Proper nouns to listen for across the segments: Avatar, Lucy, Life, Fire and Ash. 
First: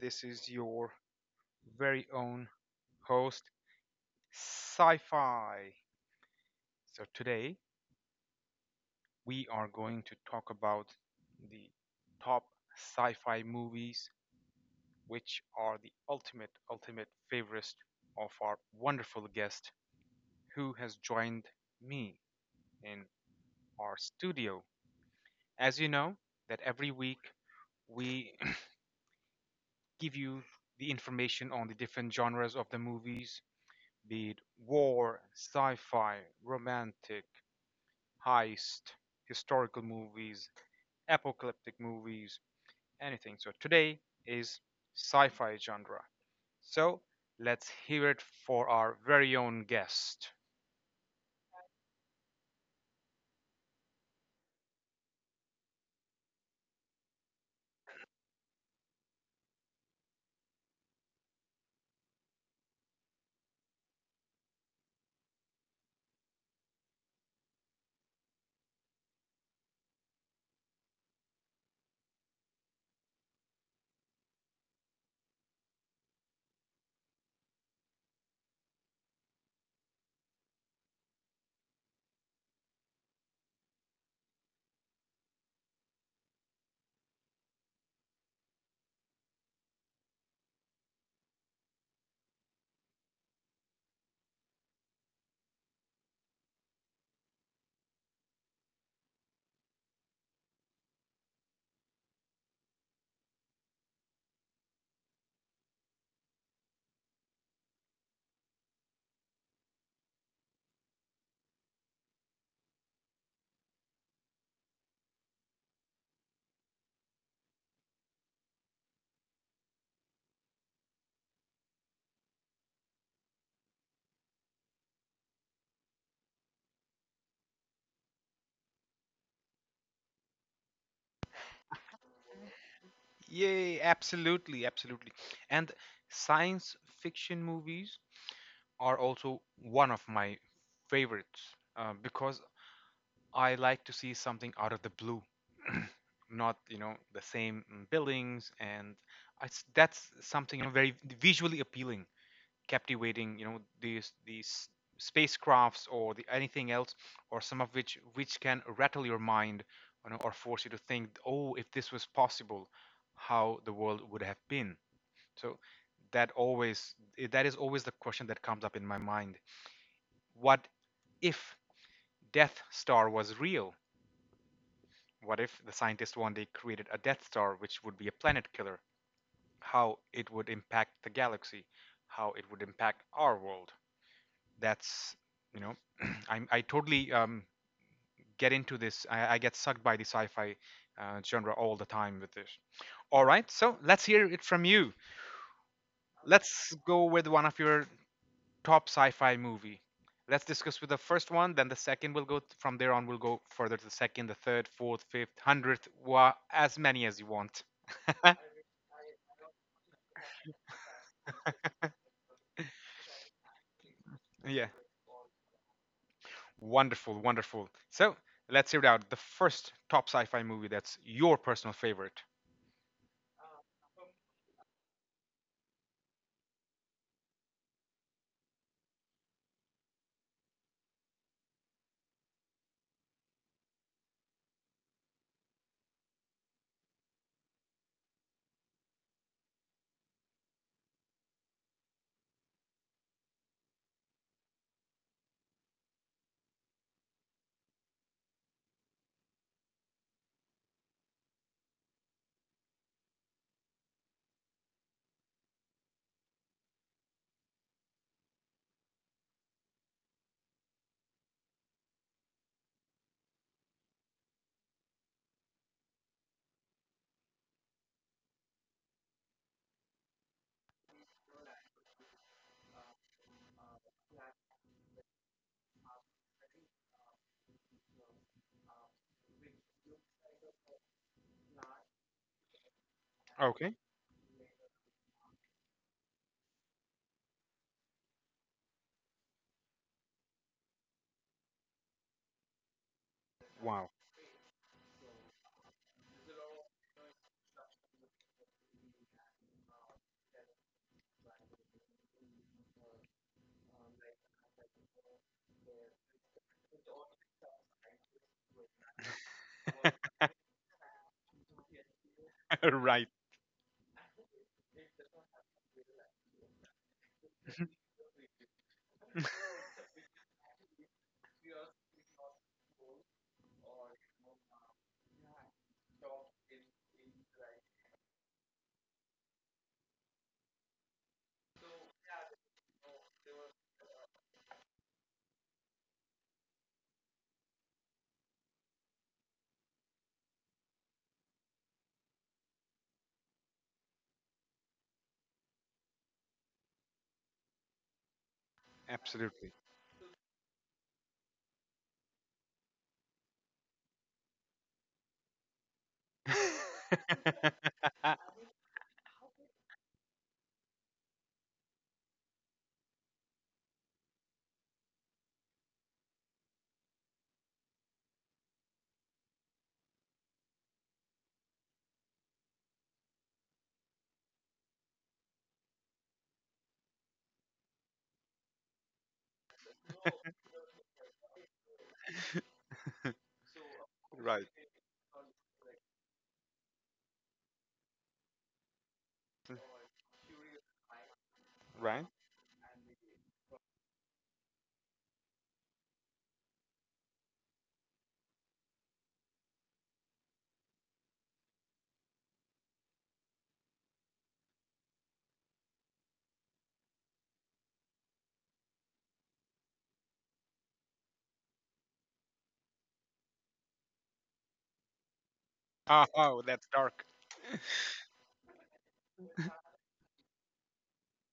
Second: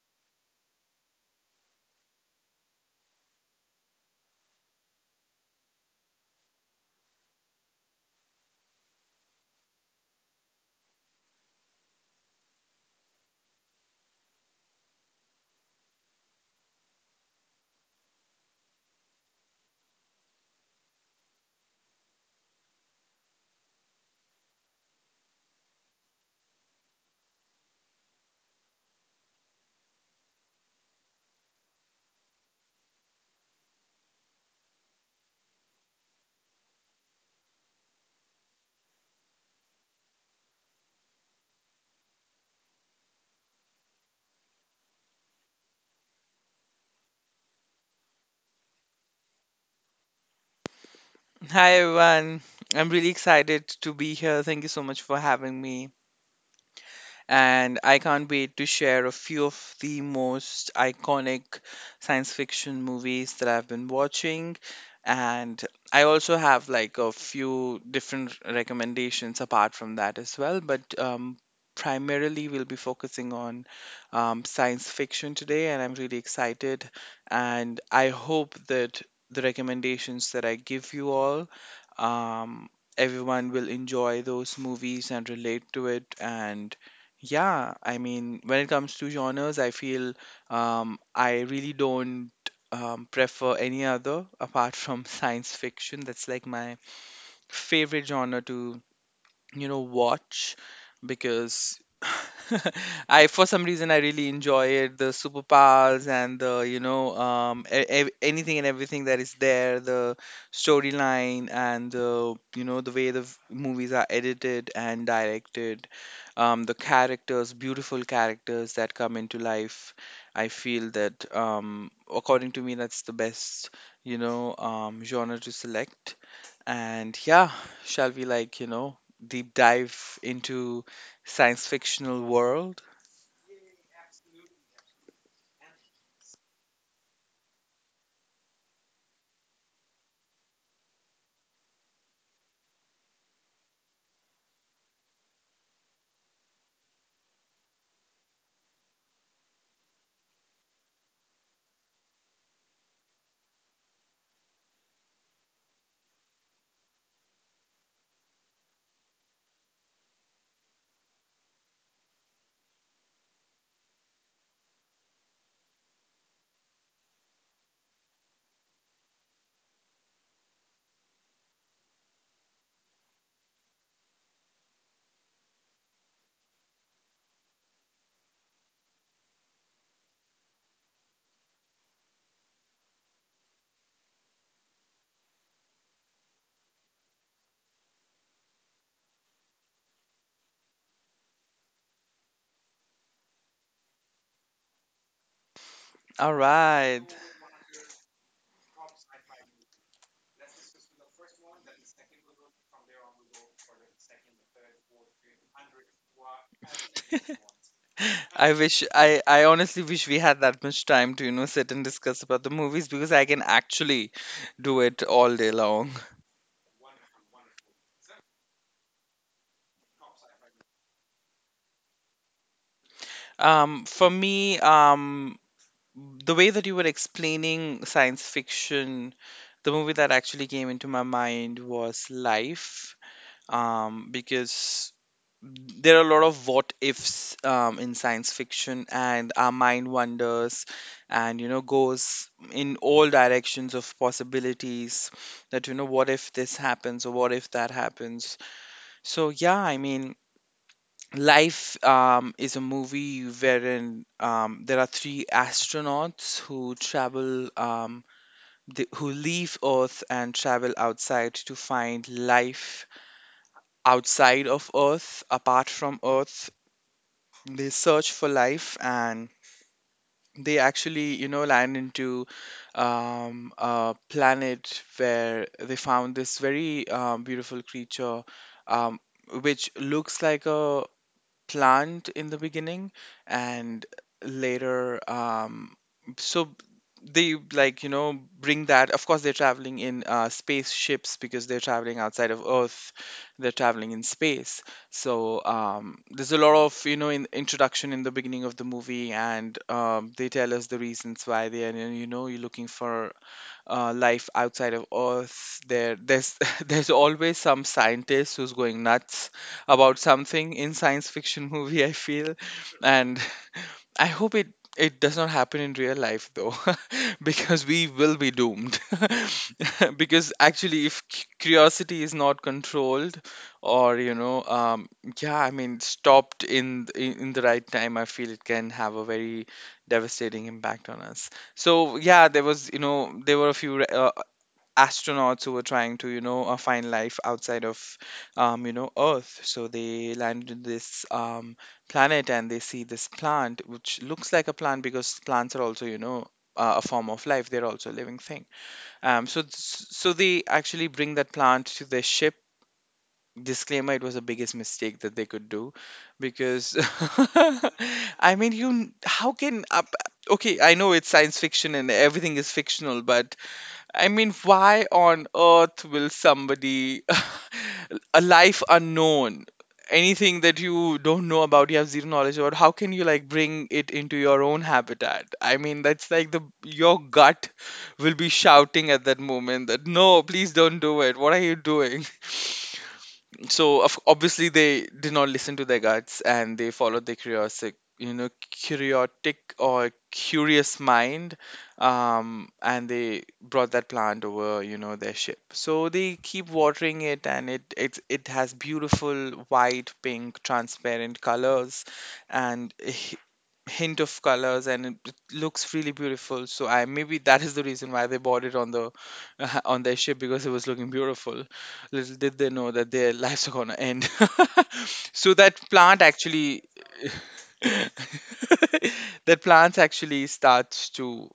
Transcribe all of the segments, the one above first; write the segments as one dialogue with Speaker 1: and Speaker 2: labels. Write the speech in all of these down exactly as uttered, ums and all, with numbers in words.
Speaker 1: This is your very own host, Sci Fi. So today we are going to talk about the top sci fi movies, which are the ultimate, ultimate favorites of our wonderful guest who has joined me in our studio. As you know, that every week we give you the information on the different genres of the movies, be it war, sci-fi, romantic, heist, historical movies, apocalyptic movies, anything. So today is sci-fi genre. So let's hear it for our very own guest.
Speaker 2: Hi everyone. I'm really excited to be here. Thank you so much for having me, and I can't wait to share a few of the most iconic science fiction movies that I've been watching. And I also have like a few different recommendations apart from that as well, but um, primarily we'll be focusing on um, science fiction today, and I'm really excited. And I hope that the recommendations that I give you all, um, everyone will enjoy those movies and relate to it. And yeah, I mean, when it comes to genres, I feel, um, I really don't um, prefer any other apart from science fiction. That's like my favorite genre to you know watch, because I for some reason I really enjoy it, the superpowers and the you know um e- ev- anything and everything that is there, the storyline, and the, you know the way the v- movies are edited and directed, um the characters beautiful characters that come into life. I feel that, um according to me, that's the best you know um genre to select. And yeah, shall we like, you know, deep dive into science fictional world?
Speaker 1: Yay, absolutely, absolutely. And science fiction movies are also one of my favorites uh, because I like to see something out of the blue, not you know the same mm, buildings, and I s that's something, you know, very visually appealing, captivating. You know, these these spacecrafts or the, anything else, or some of which which can rattle your mind, you know, or force you to think, oh, if this was possible, how the world would have been. So that always eh, that is always the question that comes up in my mind. What if Death Star was real? What if the scientists one day created a Death Star which would be a planet killer? How it would impact the galaxy? How it would impact our world? That's, you know, i I totally um, get into this. I, I get sucked by the sci fi uh, genre all the time with this. All right, so let's hear it from you.
Speaker 2: All
Speaker 1: Let's
Speaker 2: right.
Speaker 1: go with one of your top sci fi movie. Let's discuss with the first one, then the second will go from there on. We'll go further to the second, the third, fourth, fifth, hundredth, wa- as many as you want.
Speaker 2: I wish I I honestly wish we had that much time to, you know, sit and discuss about the movies, because I can actually
Speaker 1: Yeah,
Speaker 2: do it all day long.
Speaker 1: wonderful, wonderful. So let's hear it out. The first top sci-fi movie that's your personal favorite.
Speaker 2: Um, for me, um, the way that you were explaining science fiction, the movie that actually came into my mind was Life, um, because there are a lot of what ifs um, in science fiction, and our mind wanders and you know goes in all directions of possibilities, that you know what if this happens or what if that happens. So yeah, I mean, Life, um, is a movie wherein, um, there are three astronauts who travel, um, the, who leave Earth and travel outside to find life outside of Earth, apart from Earth. They search for life, and they actually you know land into, um, a planet where they found this very, um, beautiful creature, um, which looks like a planned in the beginning.
Speaker 1: Okay.
Speaker 2: And later, um so they like you know bring that. Of course, they're traveling in uh, spaceships, because they're traveling outside of Earth. They're traveling
Speaker 1: Wow.
Speaker 2: in space. So, um, there's a lot of you know in introduction in the beginning of the movie, and um, they tell us the reasons why they are, you know you're looking for uh, life outside of Earth. There, there's there's always some scientist who's going nuts about something in science fiction movie, I feel.
Speaker 1: Right.
Speaker 2: And I hope it it does not happen in real life though, because we will be doomed. Because actually, if cu- curiosity is not controlled, or you know, um, yeah, I mean, stopped in, th- in in the right time, I feel it can have a very devastating impact on us. So yeah, there was you know there were a few re- uh, astronauts who were trying to you know uh, find life outside of, um, you know Earth. So they landed in this, um, planet, and they see this plant which looks like a plant, because plants are also you know uh, a form of life. They're also a living thing, um, so th-
Speaker 1: Absolutely.
Speaker 2: so they actually bring that plant to their ship. Disclaimer: it was the biggest mistake that they could do, because I mean, you, how can, up, okay i know it's science fiction and everything is fictional, but I mean, why on earth will somebody a life unknown, anything that you don't know about, you have zero knowledge about, how can you like bring it into your own habitat? I mean, that's like the your gut will be shouting at that moment that no, please don't do it. What are you doing? So, of, obviously
Speaker 1: Right.
Speaker 2: they did not listen to their guts, and they followed their curiosity, you know curiotic or curious mind.
Speaker 1: Right.
Speaker 2: Um, and they brought that plant over, you know their ship. So they keep watering it, and it it, it has beautiful white, pink, transparent colors and h- hint of colors, and it it looks really beautiful. So I maybe that is the reason why they bought it on the on their ship, because it was looking beautiful. Little did they know that their lives are gonna end. So that plant
Speaker 1: Oh, oh,
Speaker 2: actually,
Speaker 1: that's dark.
Speaker 2: that plant actually starts to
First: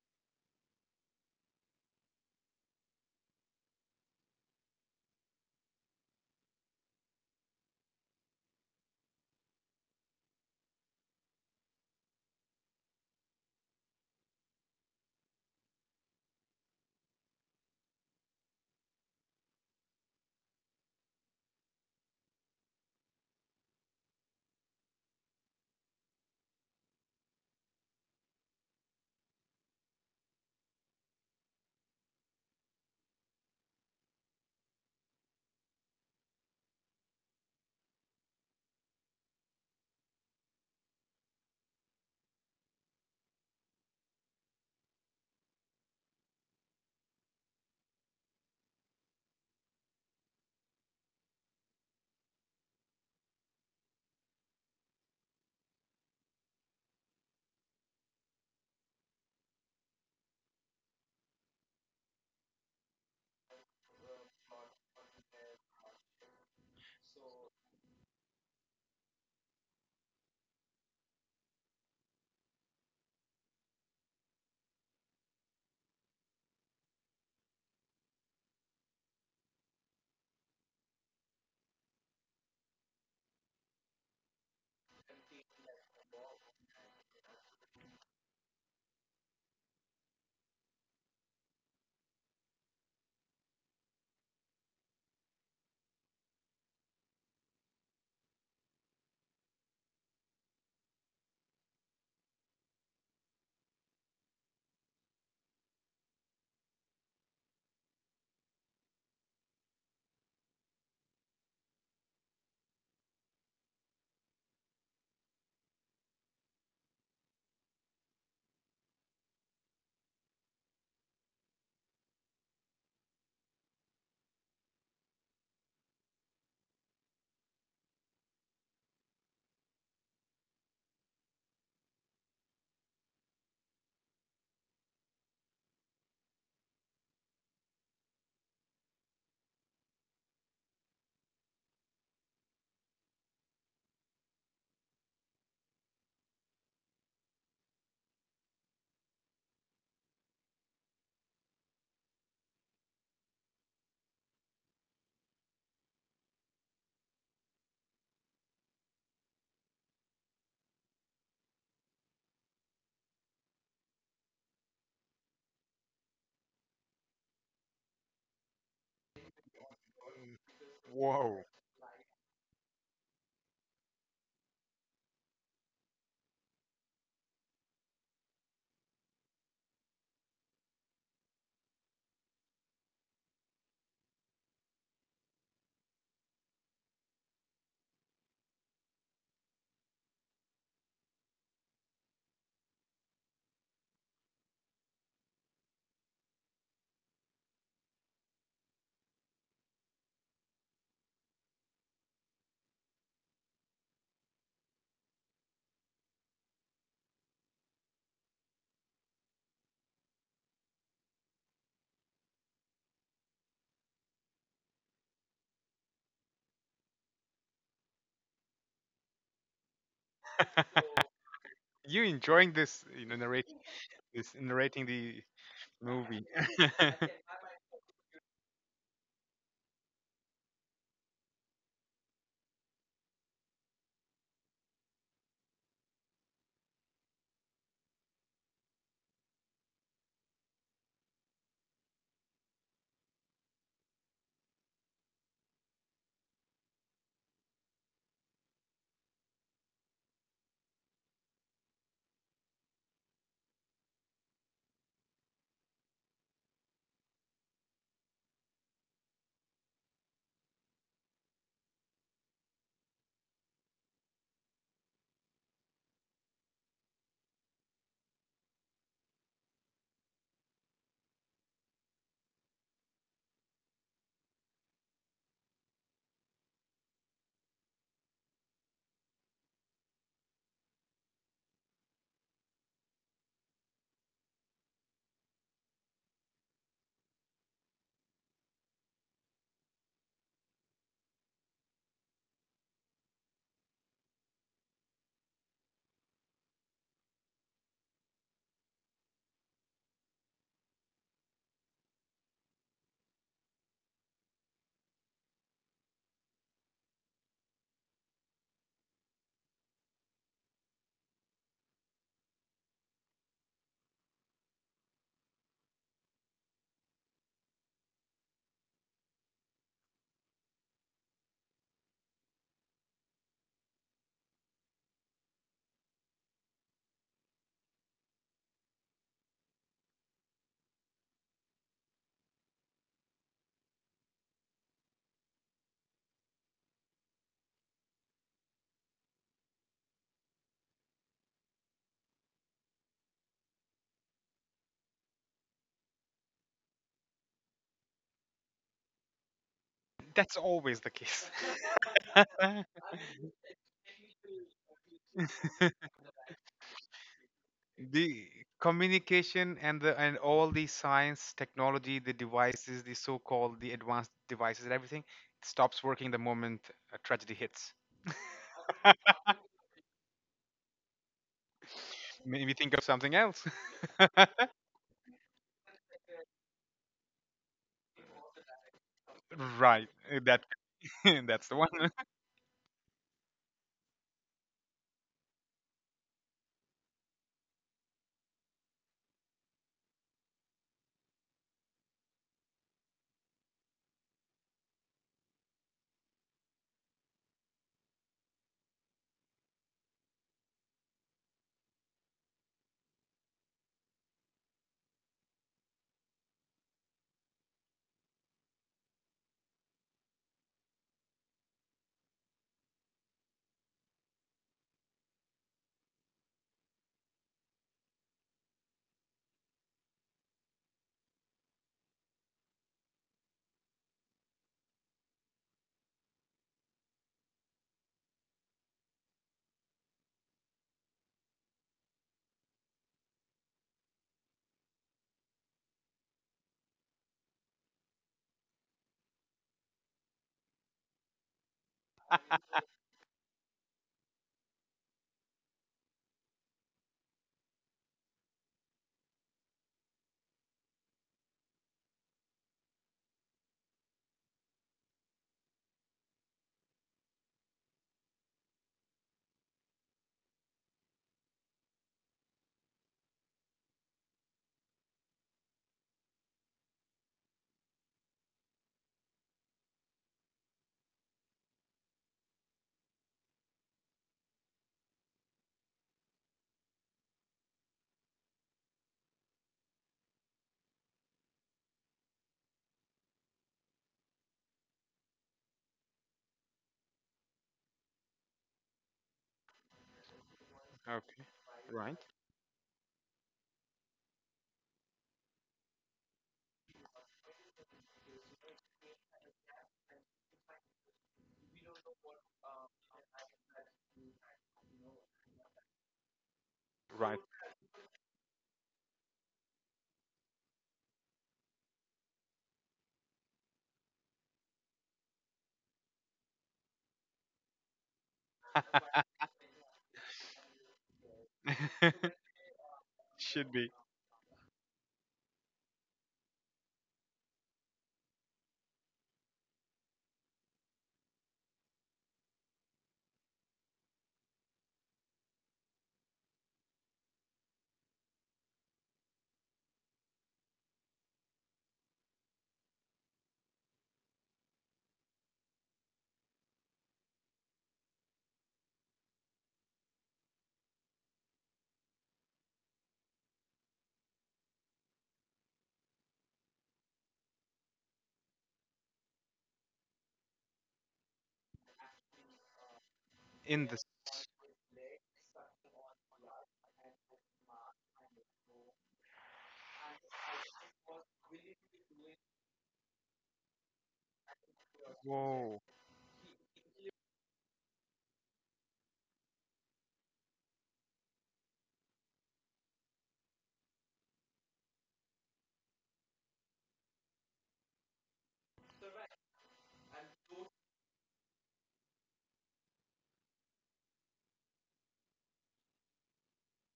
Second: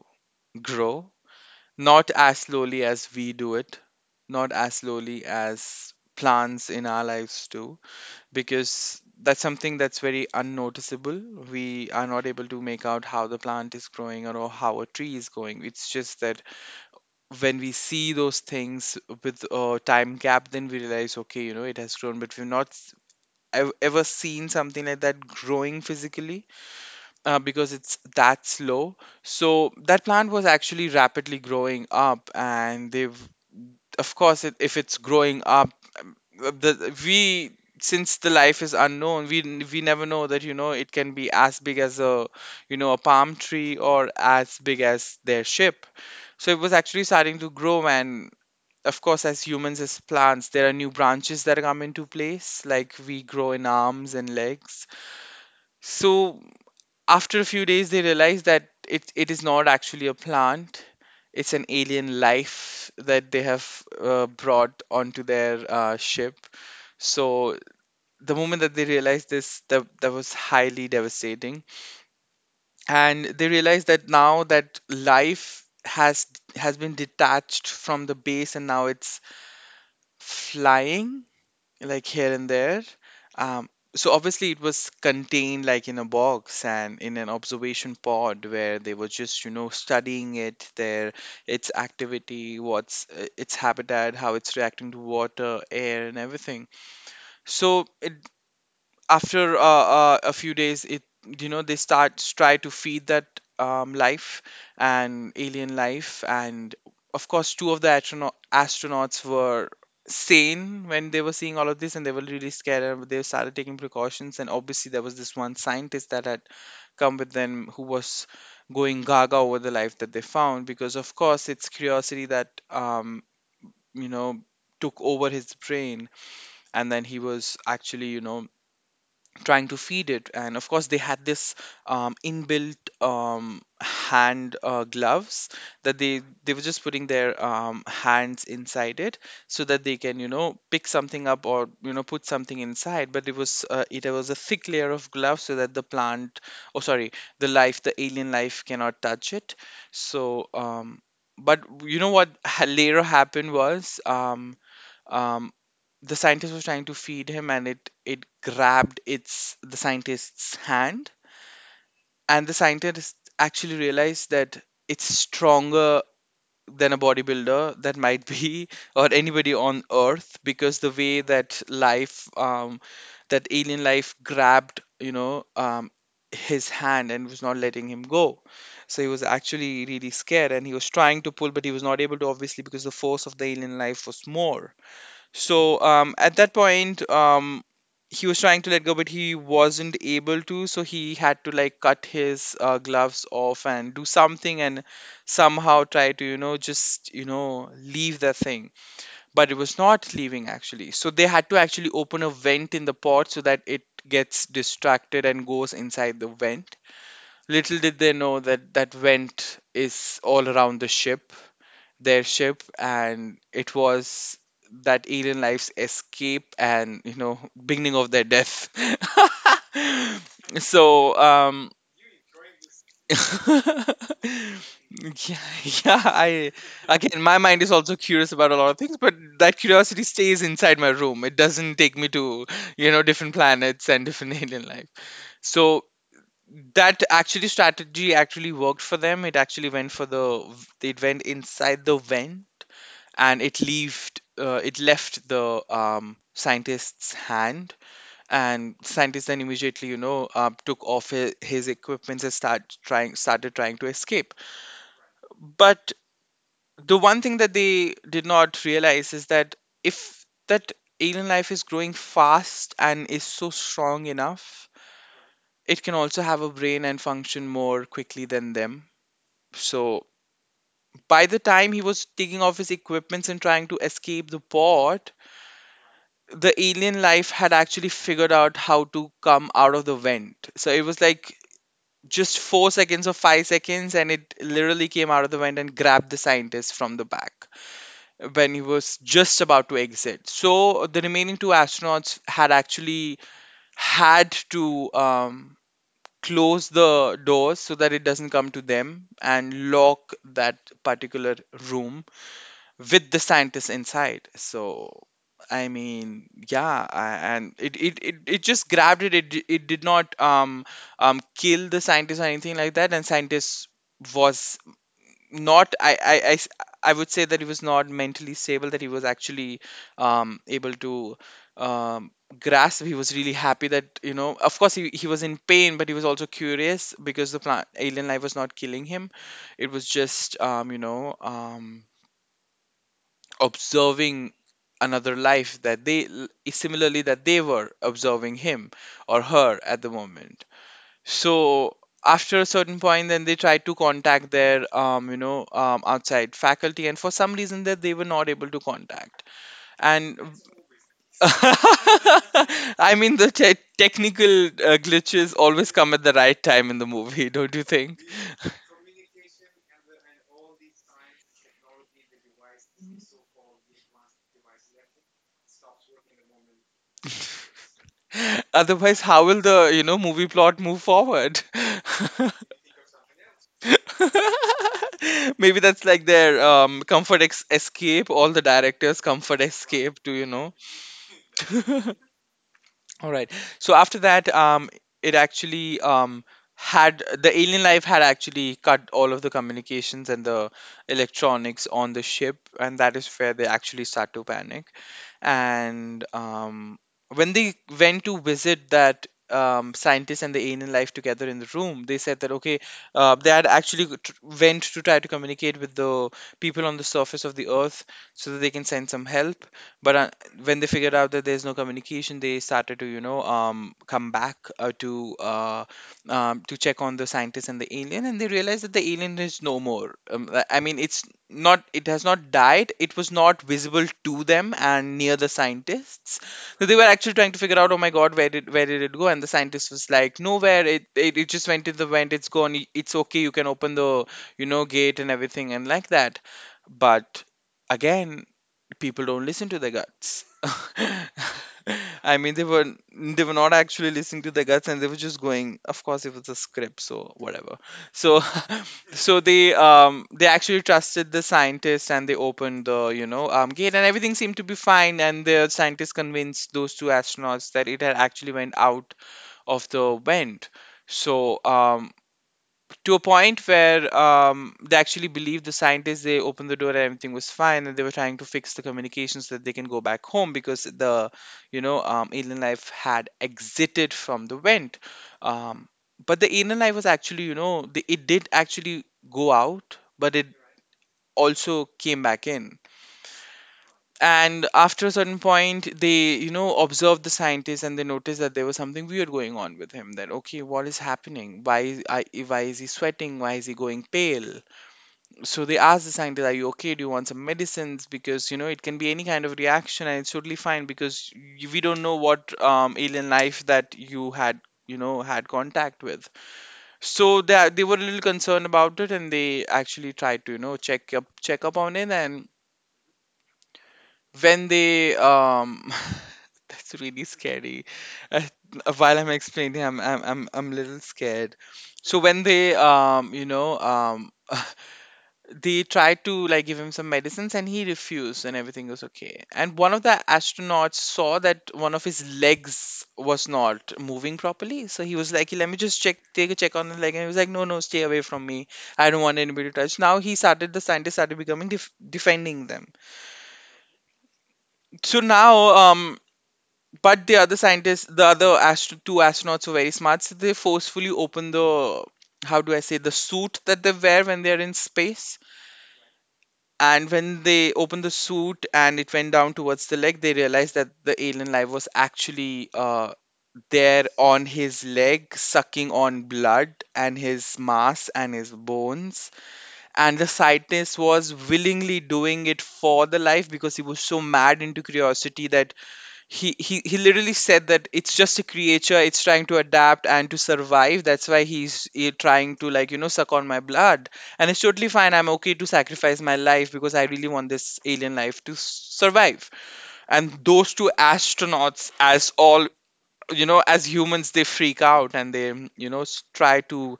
Speaker 2: grow, not as slowly as we do it, not as slowly as plants in our lives do, because that's something that's very unnoticeable. We are not able to make out how the plant is growing or how a tree is growing. It's just that when we see those things with a time gap, then we realize, okay, you know, it has grown, but we've not s- ev- ever seen something like that growing physically, uh, because it's that slow. So that plant was actually rapidly growing up, and they've, of course, it, if it's growing up, um, uh, the, we, since the life is unknown, we n- we never know that, you know, it can be as big as a you know a palm tree or as big as their ship. So it was actually starting to grow, man. Of course, as humans, as plants, there are new branches that come into place, like we grow in arms and legs. So after a few days, they realize that it, it is not actually a plant. It's an alien life that they have uh, brought onto their uh, ship. So the moment that they realized this, that, that was highly devastating. And they realized that now that life has has been detached from the base, and now it's flying like here and there. Um, so obviously it was contained like in a box and in an observation pod, where they were just you know studying it, their its activity, what's, uh, its habitat, how it's reacting to water, air, and everything. So it after, uh, uh, a few days, it you know they start try to feed that, um, life, and alien life. And of course, two of the astronaut- astronauts were sane when they were seeing all of this, and they were really scared, and they started taking precautions. And obviously, there was this one scientist that had come with them who was going gaga over the life that they found, because of course it's curiosity that, um, you know took over his brain. And then he was actually you know trying to feed it. And of course, they had this, um, inbuilt, um, hand, uh, gloves, that they they were just putting their, um, hands inside it so that they can you know pick something up or you know put something inside. But it was, uh, it was a thick layer of gloves so that the plant, oh, sorry, the life, the alien life cannot touch it. So, um, but you know what, ha- later happened was, um, um, the scientist was trying to feed him, and it it grabbed its the scientist's hand. And the scientist actually realized that it's stronger than a bodybuilder that might be or anybody on Earth, because the way
Speaker 1: Whoa.
Speaker 2: that life um that alien life grabbed, you know um his hand and was not letting him go. So he was actually really scared, and he was trying to pull, but he was not able to, obviously, because the force of the alien life was more. So, um, at that point, um, he was trying to let go, but he wasn't able to. So he had to like cut his, uh, gloves off and do something and somehow try to, you know, just, you know, leave the thing. But it was not leaving actually. So they had to actually open a vent in the pot so that it gets distracted and goes inside the vent. Little did they know that that vent is all around the ship their ship and it was that alien life's escape and, you know, beginning of their death. so um
Speaker 1: You enjoying this? You know, narrating
Speaker 2: yeah,
Speaker 1: this, narrating the
Speaker 2: yeah
Speaker 1: movie.
Speaker 2: i again, my mind is also curious about a lot of things, but that curiosity stays inside my room. It doesn't take me to, you know, different planets and different alien life. So that actually strategy actually worked for them. It actually went for the They went inside the vent, and it left uh, it left the um, scientist's hand. And scientist then immediately, you know, uh, took off his, his equipment and start trying started trying to escape. But the one thing that they did not realize is that if that alien life is growing fast and is so strong enough, it can also have a brain and function more quickly than them. So by the time he was taking off his equipments and trying to escape the pod, the alien life had actually figured out how to come out of the vent. So it was like just four seconds or five seconds, and it literally came out of the vent and grabbed the scientist from the back when he was just about to exit. So the remaining two astronauts had actually had to um, close the doors so that it doesn't come to them, and lock that particular room with the scientists inside. So I mean, yeah, I, and it, it, it, it just grabbed it. It, di- it did not um, um, kill the scientist or anything like that. And scientist was not I, I, I s- I would say that he was not mentally stable, that he was actually um, able to um, grasp. He was really happy that, you know, of course he, he was in pain, but he was also curious because the plant alien life was not killing him. It was just um, you know, um, observing another life that they similarly that they were observing him or her at the moment. So after a certain point, then they tried to contact their um, you know, um, outside faculty, and for some reason that they were not able to contact. And
Speaker 1: That's always the case.
Speaker 2: I mean, the te- technical uh, glitches always come at the right time in the movie, don't you think?
Speaker 1: The communication and the and all the science technology, the devices, the so-called the advanced devices, and everything, it stops working the moment a tragedy hits.
Speaker 2: Otherwise, how will the, you know, movie plot move forward?
Speaker 1: Maybe think of something else.
Speaker 2: Maybe that's like their um, comfort ex- escape. All the directors' comfort
Speaker 1: Right.
Speaker 2: escape to,
Speaker 1: Uh,
Speaker 2: you
Speaker 1: that.
Speaker 2: know.
Speaker 1: That's the one.
Speaker 2: All right. So after that, um, it actually um had the alien life had actually cut all of the communications and the electronics on the ship, and that is where they actually start to panic. And um, when they went to visit that. Um, scientist and the alien life together in the room, they said that okay, uh, they had actually go- tr- went to try to communicate with the people on the surface of the earth so that they can send some help. But uh, when they figured out that there's no communication, they started to, you know, um, come back uh, to uh, um, to check on the scientist and the alien, and they realized that the alien is no more. um, i I mean, it's not, it has not died, it was not visible to them and near the scientists. So they were actually trying to figure out, oh my god, where did where did it go? And the scientist was like, nowhere, it it, it just went to the vent, it's gone, y- it's okay, you can open the, you know, gate and everything, and like that. But again, people don't listen to their guts. I mean, they were, they were not actually listening to their guts, and they were just going. Of course, it was a script, so whatever. So, so they um they actually trusted the scientists, and they opened the, you know, um gate, and everything seemed to be fine. And the scientists convinced those two astronauts that it had actually went out of the vent. So um to a point where um, they actually believed the scientists, they opened the door, and everything was fine, and they were trying to fix the communications so that they can go back home, because the, you know, um, alien life had exited from the vent. um, but the alien life was actually, you know, the, it did actually go out, but it also came back in. And after a certain point, they, you know, observed the scientist, and they noticed that there was something weird going on with him, that okay, what is
Speaker 1: Okay.
Speaker 2: happening, why is,
Speaker 1: Right,
Speaker 2: I, why is he sweating, why is he going pale. So they asked the scientist, are you okay, do you want some medicines? Because you know, it can be any kind of reaction, and it's totally fine, because y- we don't know what um, alien life that you had, you know, had contact with.
Speaker 1: right.
Speaker 2: So they, they were a little concerned about it, and they actually tried to, you know, check up check up on it. And when they um that's really scary. uh, while I'm explaining, I'm, I'm i'm i'm a little scared. So when they um you
Speaker 1: Should
Speaker 2: know
Speaker 1: be
Speaker 2: um they tried to like give him some medicines, and he refused, and everything was okay. And one of the astronauts saw that one of his legs was not moving properly. So he was like, "Hey, let me just check take a check on the leg." And he was like, no, no, stay away from me, I don't want anybody to touch. Now he started, the scientist started becoming def- defending them. So now, um but the other scientists, the other astro- two astronauts were very smart. So they forcefully open the, how do I say, the suit that they wear when they're in space. And when they opened the suit and it went down towards the leg, they realized that the alien life was actually uh,
Speaker 1: in
Speaker 2: there
Speaker 1: this.
Speaker 2: on his leg, sucking on blood and his mass and his bones. And the scientist was willingly doing it for the life, because he was so mad into curiosity that
Speaker 1: Whoa.
Speaker 2: he, he he literally said that it's just a creature, it's trying to adapt and to survive, that's why he's eh, trying to like, you know, suck on my blood, and it's totally fine, I'm okay to sacrifice my life because I really want this alien life to s- survive. And those two astronauts, as all, you know, as humans, they freak out, and they, you know, s- try to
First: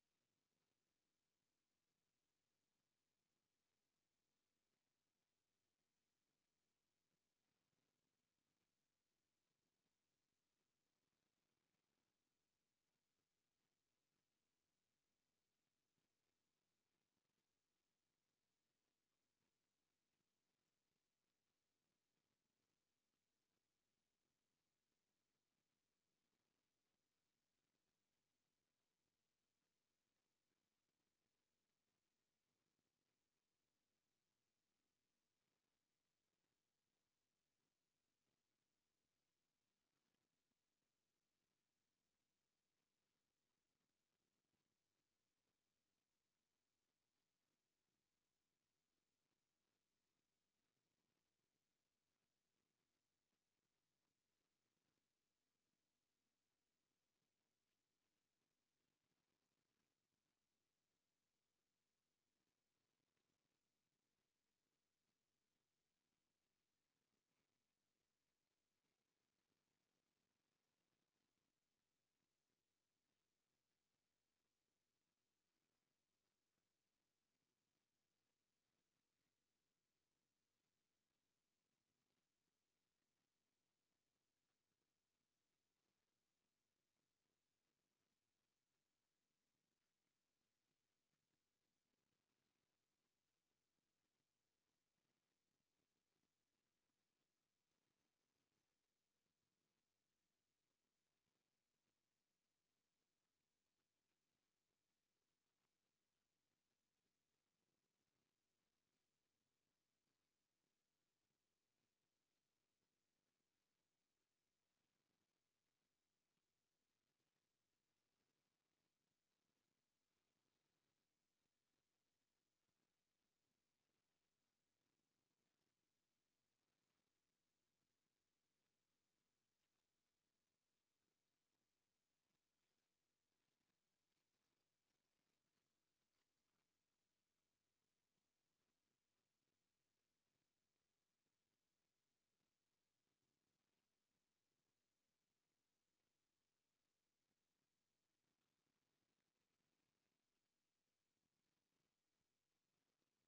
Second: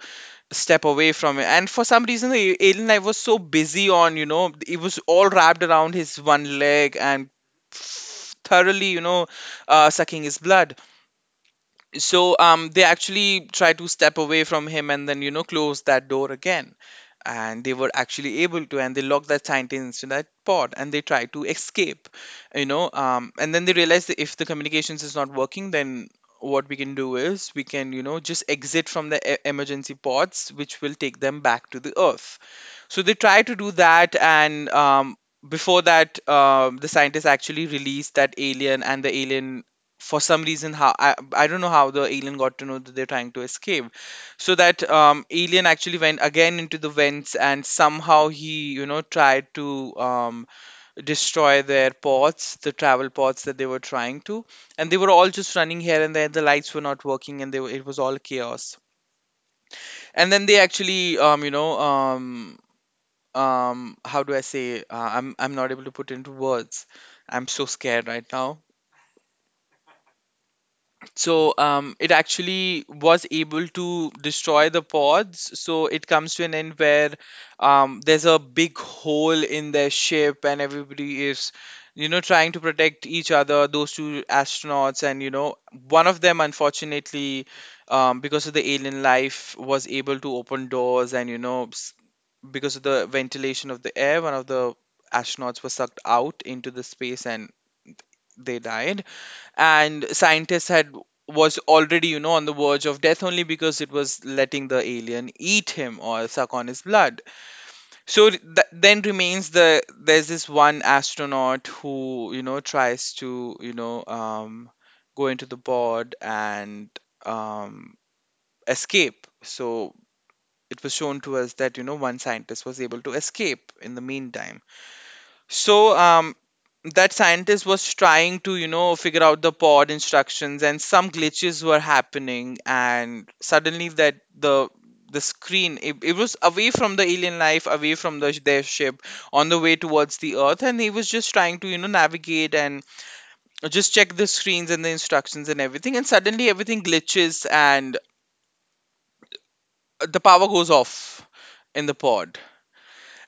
Speaker 2: step away from it. And for some reason, the alien life was so busy on, you know, it was all wrapped around his one leg and thoroughly, you know, uh, sucking his blood. So um they actually try to step away from him, and then, you know, close that door again. And they were actually able to, and they locked that scientist in that pod, and they try to escape, you know, um and then they realize that if the communications is not working, then what we can do is we can, you know, just exit from the e- emergency pods, which will take them back to the earth. So they try to do that. And um before that, um the scientists actually released that alien, and the alien, for some reason, how, I, I don't know how the alien got to know that they're trying to escape. So that um, alien actually went again into the vents, and somehow he, you know, tried to um, destroy their pods, the travel pods that they were trying to. And they were all just running here and there, the lights were not working, and they were, it was all chaos. And then they actually um, you know, um, um, how do I say, uh, i'm i'm not able to put into words. I'm so scared right now. So um, it actually was able to destroy the pods. So it comes to an end where um, there's a big hole in their ship, and everybody is, you know, trying to protect each other. Those two astronauts, and you know, one of them, unfortunately, um, because of the alien life, was able to open doors, and you know, s- because of the ventilation of the air, one of the astronauts was sucked out into the space, and they died. And scientists had, was already, you know, on the verge of death only because it was letting the alien eat him or suck on his blood. So th- then remains the, there's this one astronaut who, you know, tries to, you know, um go into the pod and um escape. So it was shown to us that, you know, one scientist was able to escape in the meantime. So um that scientist was trying to, you know, figure out the pod instructions, and some glitches were happening. And suddenly that the the screen, it, it was away from the alien life, away from the their ship, on the way towards the earth. And he was just trying to, you know, navigate and just check the screens and the instructions and everything. And suddenly everything glitches and the power goes off in the pod.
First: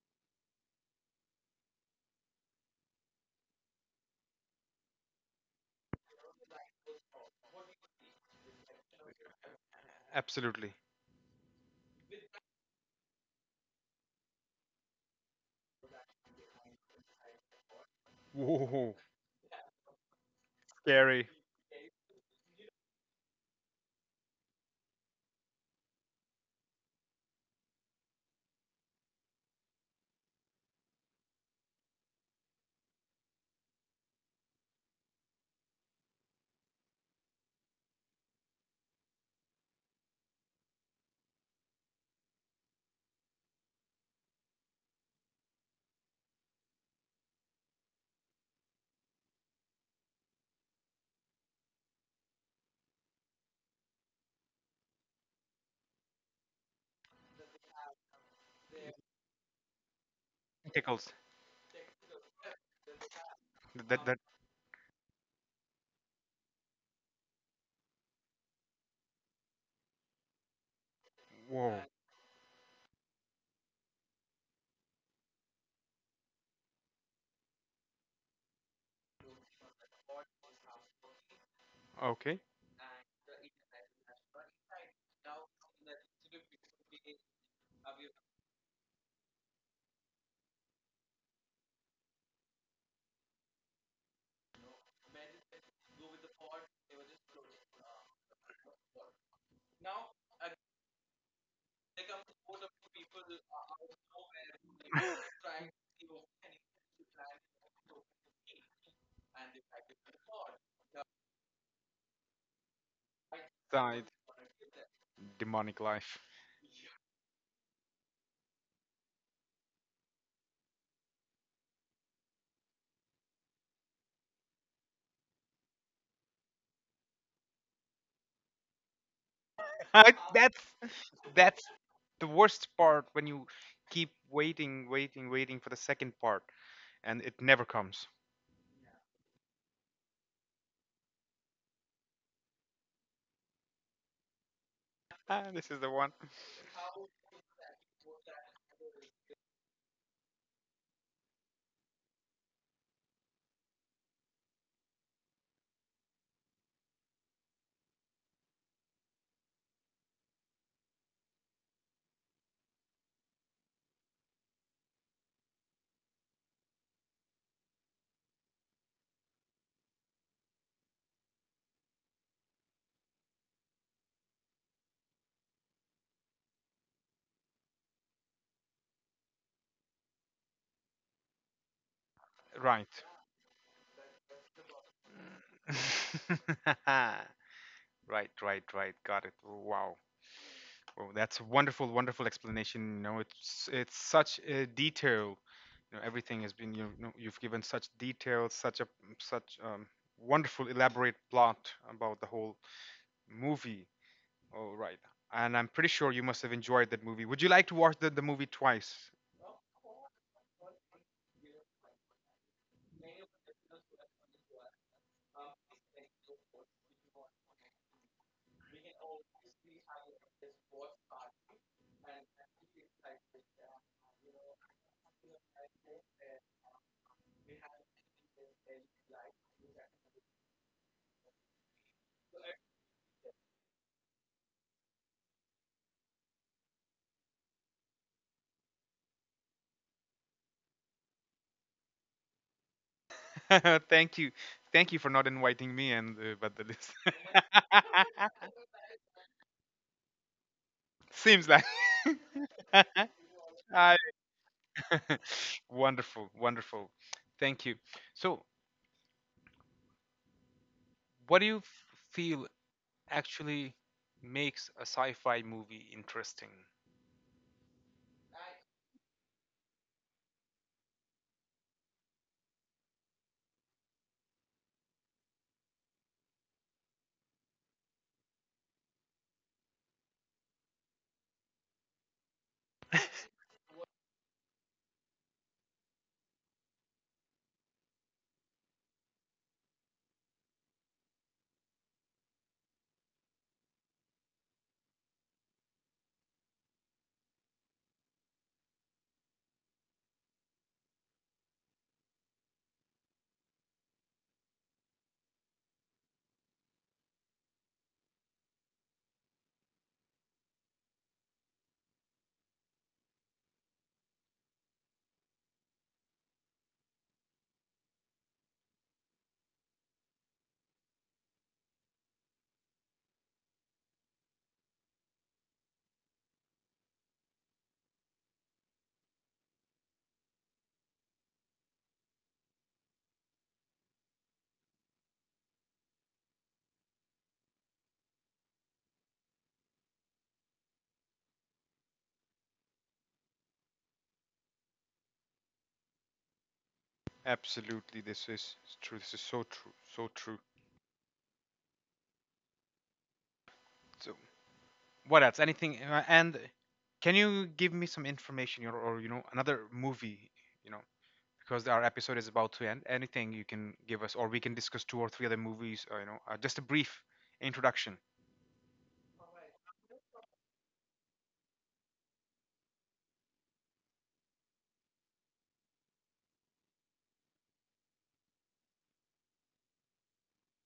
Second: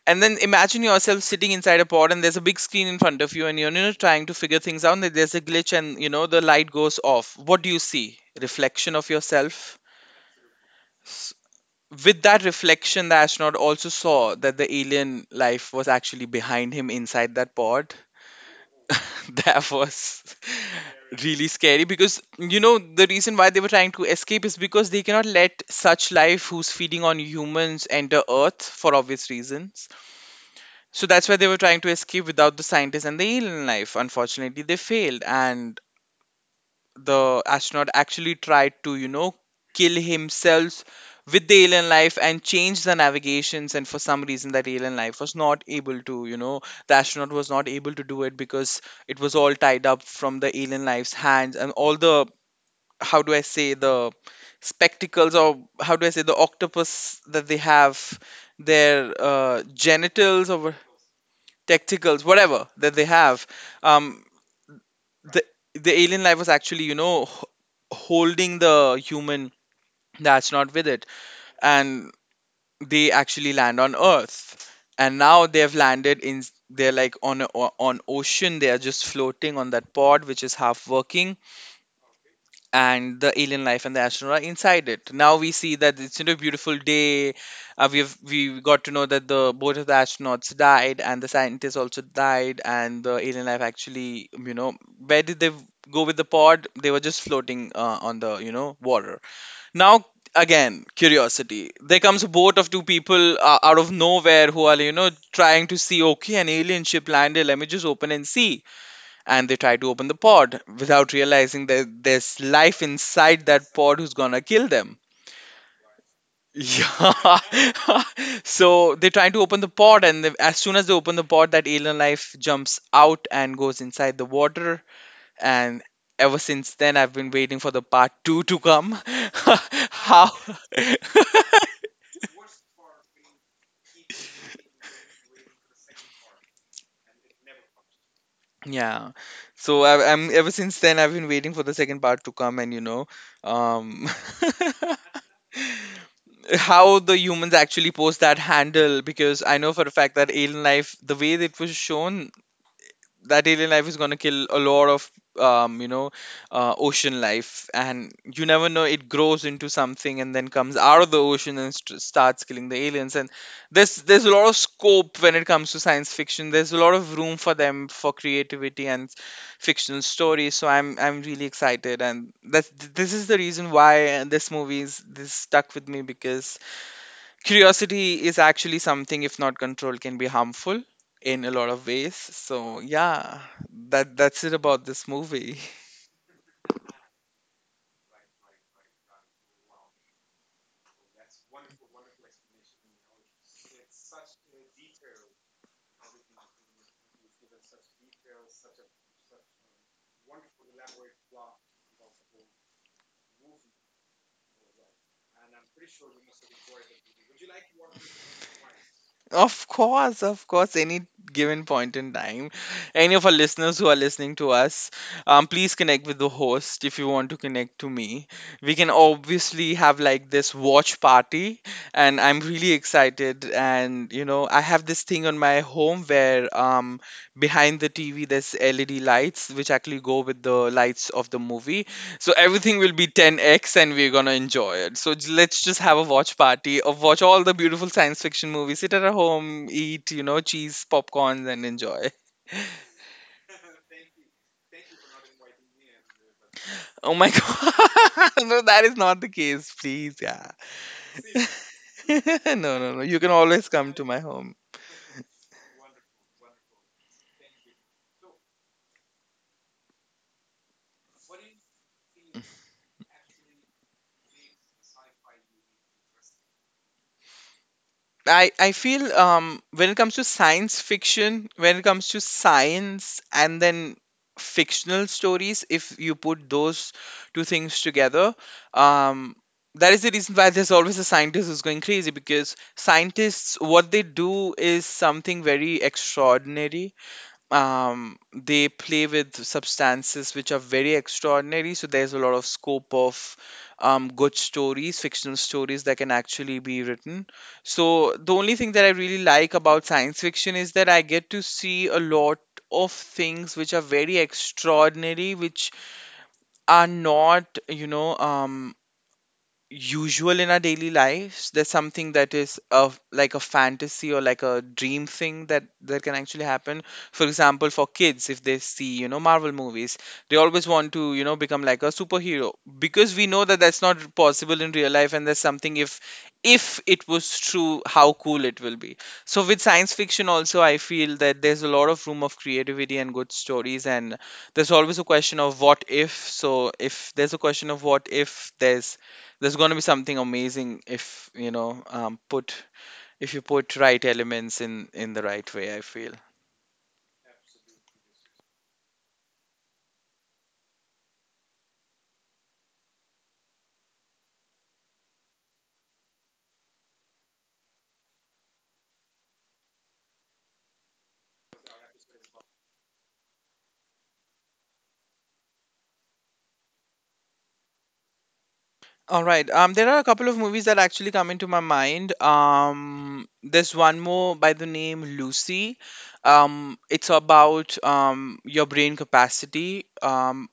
Speaker 2: And then imagine yourself sitting inside a pod, and there's a big screen in front of you, and you're, you know, trying to figure things out, and there's a glitch, and you know the light goes off, what do you see? Reflection of yourself.
Speaker 1: Absolutely.
Speaker 2: S- with that reflection, the astronaut also saw that the alien life was actually behind him inside that pod.
Speaker 1: Whoa.
Speaker 2: That was
Speaker 1: Scary.
Speaker 2: really scary, because you know the reason why they were trying to escape is because they cannot let such life who's feeding on humans enter earth for obvious reasons. So that's why they were trying to escape without the scientist and the alien life. Unfortunately, they failed, and the astronaut actually tried to you know, kill himself with the alien life and change the navigations. And for some reason, that alien life was not able to, you know, the astronaut was not able to do it because it was all tied up from the alien life's hands and all the, how do I say, the spectacles or how do I say, the octopus that they have their uh, genitals or
Speaker 1: Tickles.
Speaker 2: tacticals, whatever that they have.
Speaker 1: That that
Speaker 2: Um, the the alien life was actually, you know, h- holding the human that's not with it,
Speaker 1: Whoa.
Speaker 2: and they actually land on Earth. And now they have landed in. They're like on a, on ocean. They are just floating on that pod, which is half working,
Speaker 1: Okay.
Speaker 2: and the alien life and the astronaut are inside it. Now we see that it's, you know, a beautiful day. Uh, we've we got to know that the both of the astronauts died and the scientists also died, and the alien life, actually, you know, where did they go with the pod? They were just floating uh, on the, you know, water. Now again, curiosity. There comes a boat of two people uh, out of nowhere who are, you know, trying to see, okay, an alien ship landed, let me just open and see, and they try to open the pod without realizing that there's life inside that pod
Speaker 1: So
Speaker 2: who's gonna kill them.
Speaker 1: demonic life.
Speaker 2: Yeah. So they try to open the pod, and they- as soon as they open the pod, that alien life jumps out and goes inside the water. And ever since then, I've been waiting for the part two to come.
Speaker 1: But
Speaker 2: How?
Speaker 1: that's that's the worst part when you keep waiting, waiting, waiting for the second part, and it never comes.
Speaker 2: Yeah. So I, I'm ever since then I've been waiting for the second part to come, and you know, um,
Speaker 1: Ah, this is the one.
Speaker 2: how the humans actually post that handle, because I know for a fact that alien life, the way that it was shown, that alien life is gonna kill a lot of um, you know, uh, ocean life, and you never know, it grows into something and then comes out of the ocean and st- starts killing the aliens. And there's there's a lot of scope when it comes to science fiction. There's a lot of room for them for creativity and fictional stories. So I'm I'm really excited, and that's this is the reason why uh, this movie is this stuck with me, because curiosity is actually something, if not controlled, can be harmful in a lot of ways. So
Speaker 1: Right.
Speaker 2: yeah, that that's it about this movie.
Speaker 1: Right, right, right. Got it. Wow. Well, that's a wonderful, wonderful explanation. You know, it's it's such a detail. You know, everything has been, you know, you've given such details, such a such um, wonderful, elaborate plot about the whole movie. Oh, right. And I'm pretty sure you must have enjoyed that movie. Would you like to watch the, the movie twice?
Speaker 2: Of course, of course, any given point in time. Any of our listeners who are listening to us, um, please connect with the host if you want to connect to me. We can obviously have like this watch party, and I'm really excited. And you know, I have this thing on my home where um, behind the T V there's L E D lights which actually go with the lights of the movie, so everything will be ten x and we're gonna enjoy it. So j- let's just have a watch party of watch all the beautiful science fiction movies, sit at our home, eat, you know, cheese, popcorns, and enjoy.
Speaker 1: Thank you. Thank you for not inviting me and uh, but the list.
Speaker 2: Oh my god. No, that is not the case, please. Yeah.
Speaker 1: Seems like.
Speaker 2: No, no, no. You can always
Speaker 1: I,
Speaker 2: come to my home.
Speaker 1: wonderful, wonderful. Thank you. So, what do you f- feel actually makes a sci-fi movie interesting?
Speaker 2: I, I feel, um, when it comes to science fiction, when it comes to science and then fictional stories, if you put those two things together, um, that is the reason why there's always a scientist who's going crazy, because scientists, what they do is something very extraordinary. um, they play with substances which are very extraordinary. So there's a lot of scope of um, good stories, fictional stories that can actually be written. So the only thing that I really like about science fiction is that I get to see a lot of things which are very extraordinary, which are not, you know, um, usual in our daily lives. There's something that is of like a fantasy or like a dream thing that that can actually happen. For example, for kids, if they see, you know, Marvel movies, they always want to, you know, become like a superhero, because we know that that's not possible in real life, and there's something, if if it was true, how cool it will be. So with science fiction also, I feel that there's a lot of room of creativity and good stories, and there's always a question of what if. So if there's a question of what if, there's there's going to be something amazing if, you know, um, put if you put right elements in in the right way. I feel.
Speaker 1: Absolutely, this is true. This is so true, so true. So, what else? Anything? uh, And can you give me some information, or, or you know, another movie? You know, because our episode is about to end. Anything you can give us, or we can discuss two or three other movies. Uh, you know, uh, just a brief introduction.
Speaker 2: All right. Um, there are a couple of movies that actually come into my mind. Um, there's one more by the name Lucy. Um, it's about um, your brain capacity, um,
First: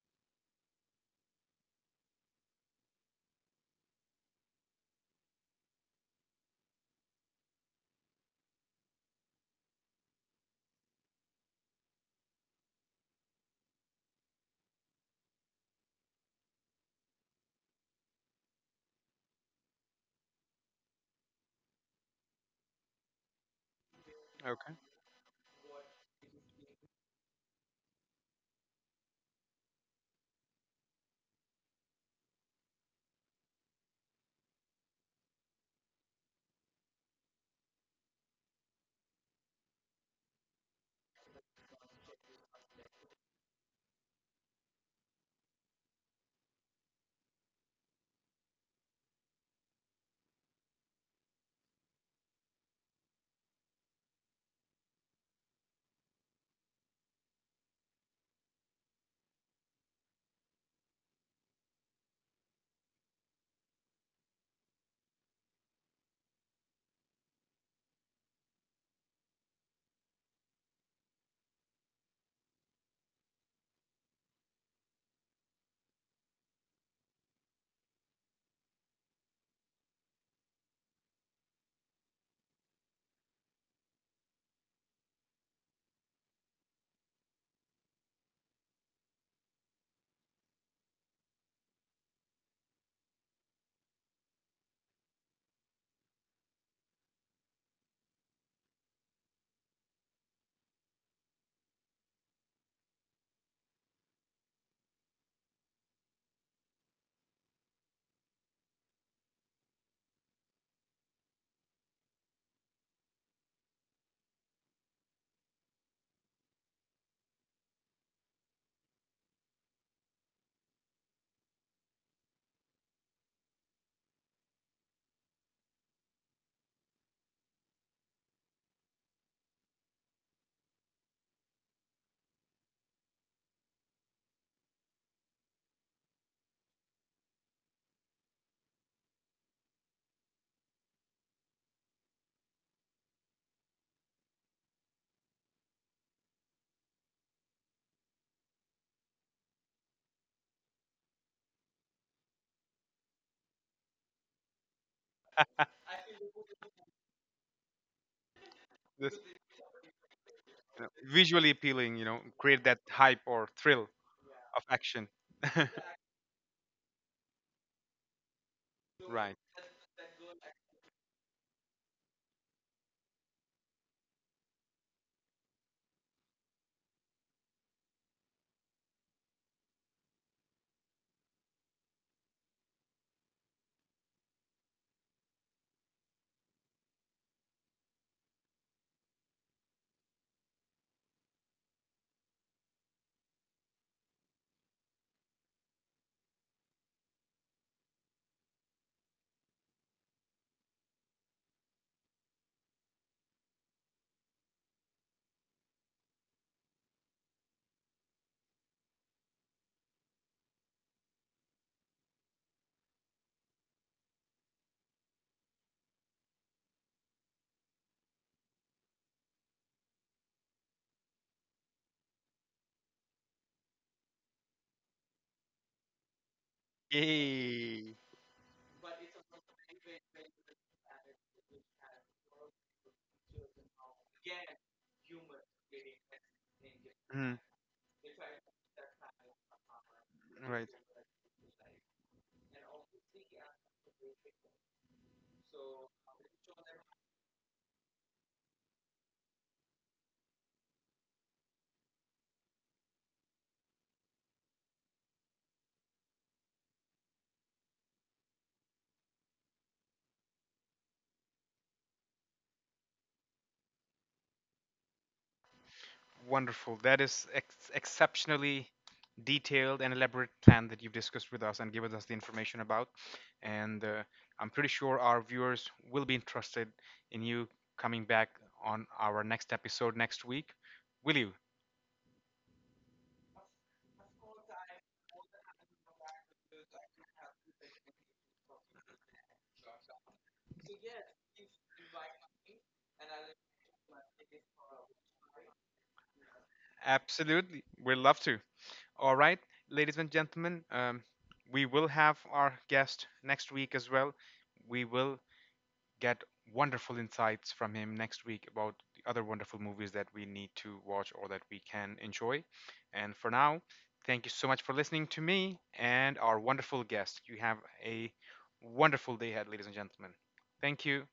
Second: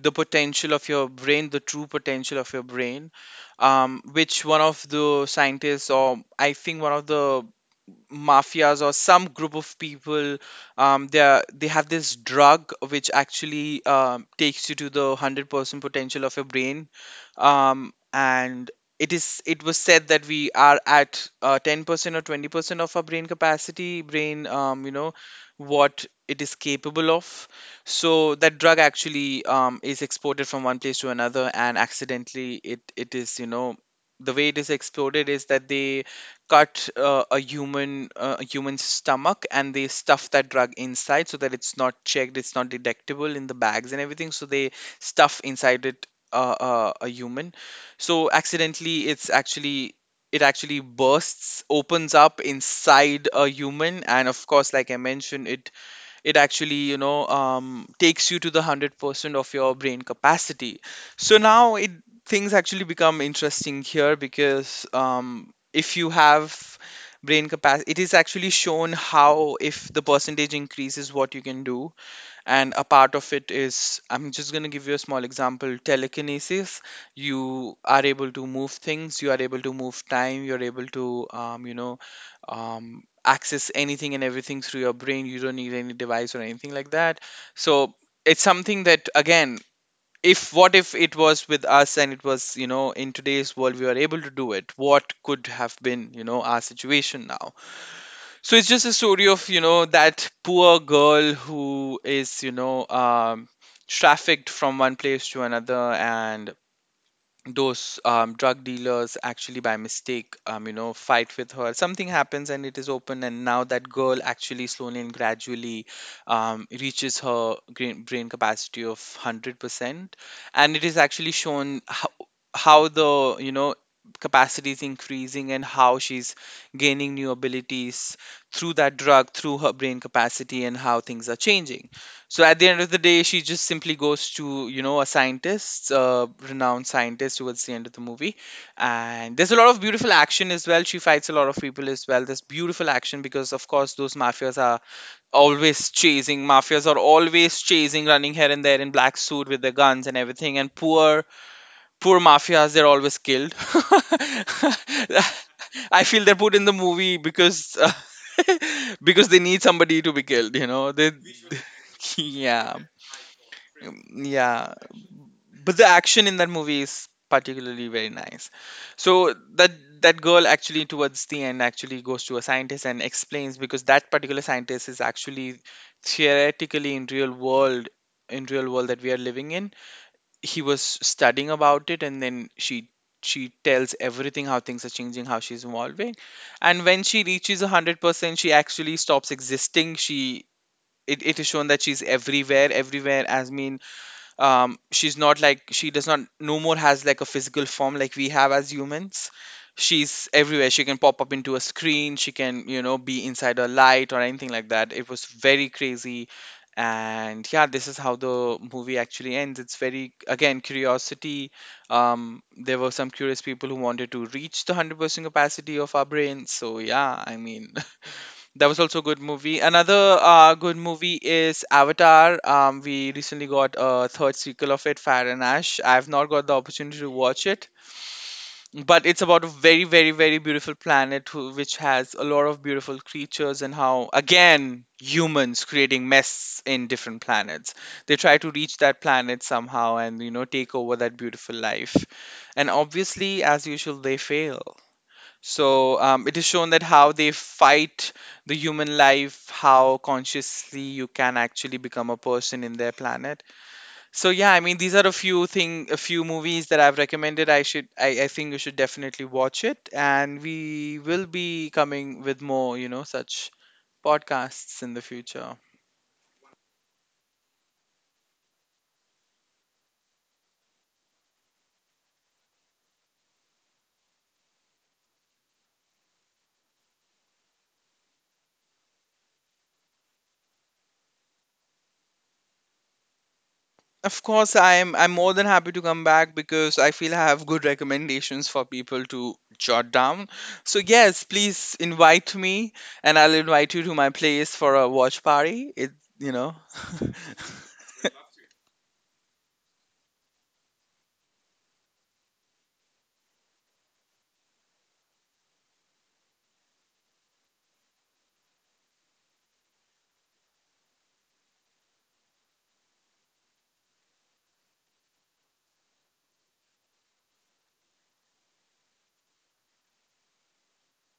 Speaker 2: the potential of your brain, the true potential of your brain, um, which one of the scientists, or I think one of the mafias or some group of people, um, they are, they have this drug which actually um, takes you to the one hundred percent potential of your brain. Um, and it is it was said that we are at uh, ten percent or twenty percent of our brain capacity, brain,
Speaker 1: Okay.
Speaker 2: um, you know, what it is capable of. So that drug actually, um, is exported from one place to another, and accidentally it it is, you know, the way it is exploded is that they cut uh, a human uh, a human stomach, and they stuff that drug inside so that it's not checked, it's not detectable in the bags and everything. So they stuff inside it uh, uh, a human. So accidentally it's actually, it actually bursts opens up inside a human, and of course, like I mentioned, it it actually, you know, um, takes you to the one hundred percent of your brain capacity. So now, it things actually become interesting here, because um, if you have brain capacity, it is actually shown how, if the percentage increases, what you can do. And a part of it is, I'm just going to give you a small example: telekinesis. You are able to move things, you are able to move time, you're able to, um, you know um, access anything and everything through your brain. You don't need any device or anything like that. So it's something that again, if, what if it was with us and it was, you know, in today's world, we were able to do it, what could have been, you know, our situation now. So it's just a story of, you know, that poor girl who is, you know, um, trafficked from one place to another, and those um, drug dealers actually, by mistake, um, you know, fight with her, something happens and it is open, and now that girl actually slowly and gradually, um, reaches her brain, brain capacity of one hundred percent. And it is actually shown how, how the, you know, capacity is increasing and how she's gaining new abilities through that drug, through her brain capacity, and how things are changing. So at the end of the day, she just simply goes to, you know, a scientist, a renowned scientist, towards the end of the movie, and there's a lot of beautiful action as well. She fights a lot of people as well. There's beautiful action, because of course those mafias are always chasing. Mafias are always chasing, running here and there in black suit with their guns and everything. And poor poor mafias, they're always killed. I feel they're put in the movie because uh,
Speaker 1: This
Speaker 2: because they need somebody to be killed. You
Speaker 1: uh,
Speaker 2: know they.
Speaker 1: visually appealing. You know, create
Speaker 2: Yeah.
Speaker 1: that hype or thrill
Speaker 2: um,
Speaker 1: of
Speaker 2: yeah,
Speaker 1: action.
Speaker 2: but the action in that movie is particularly very nice. So
Speaker 1: Right.
Speaker 2: that, that girl actually towards the end actually goes to a scientist and explains, because that particular scientist is actually theoretically in real world, in real world that we are living in, he was studying about it. And then she she tells everything, how things are changing, how she's evolving. And when she reaches one hundred percent, she actually stops existing. She it, it is shown that she's everywhere, everywhere as mean. um she's not like, she does not no more has like a physical form like we have as humans. She's everywhere, she can pop up into a screen, she can, you know, be inside a light or anything like that. It was very crazy. And yeah, this is how the movie actually ends. It's very, again, curiosity. um there were some curious people who wanted to reach the one hundred percent capacity of our brains. So yeah, I mean, that was also a good movie. Another uh, good movie is Avatar. Um, we recently got a third sequel of it, Fire and Ash. I've not got the opportunity to watch it,
Speaker 1: Yay.
Speaker 2: but it's about a very, very, very beautiful planet who, which has a lot of beautiful creatures, and how, again, humans creating mess in different
Speaker 1: Mhm.
Speaker 2: planets. They try to reach that planet somehow and, you know,
Speaker 1: Right.
Speaker 2: take over that beautiful life. And obviously, as usual, they fail. So um, it is shown that how they fight the human life, how consciously you can actually become a person in their planet. So yeah, I mean, these are a few thing, a few movies that I've recommended. I should, I, I think you should definitely watch it, and we will be coming with more, you know, such podcasts in the future.
Speaker 1: Wonderful. That is ex- exceptionally detailed and elaborate plan that you've discussed with us and given us the information about. And uh, I'm pretty sure our viewers will be interested in you coming back on our next episode next week. Will you?
Speaker 2: Of course, I'm I'm more than happy to come back, because I feel I have good recommendations for people to jot down. So yes, please invite me, and I'll invite you to my place for a watch party. It you know.
Speaker 1: Absolutely. We'd love to. All right, ladies and gentlemen, um, we will have our guest next week as well. We will get wonderful insights from him next week about the other wonderful movies that we need to watch or that we can enjoy. And for now, thank you so much for listening to me and our wonderful guest. You have a wonderful day ahead, ladies and gentlemen. Thank you.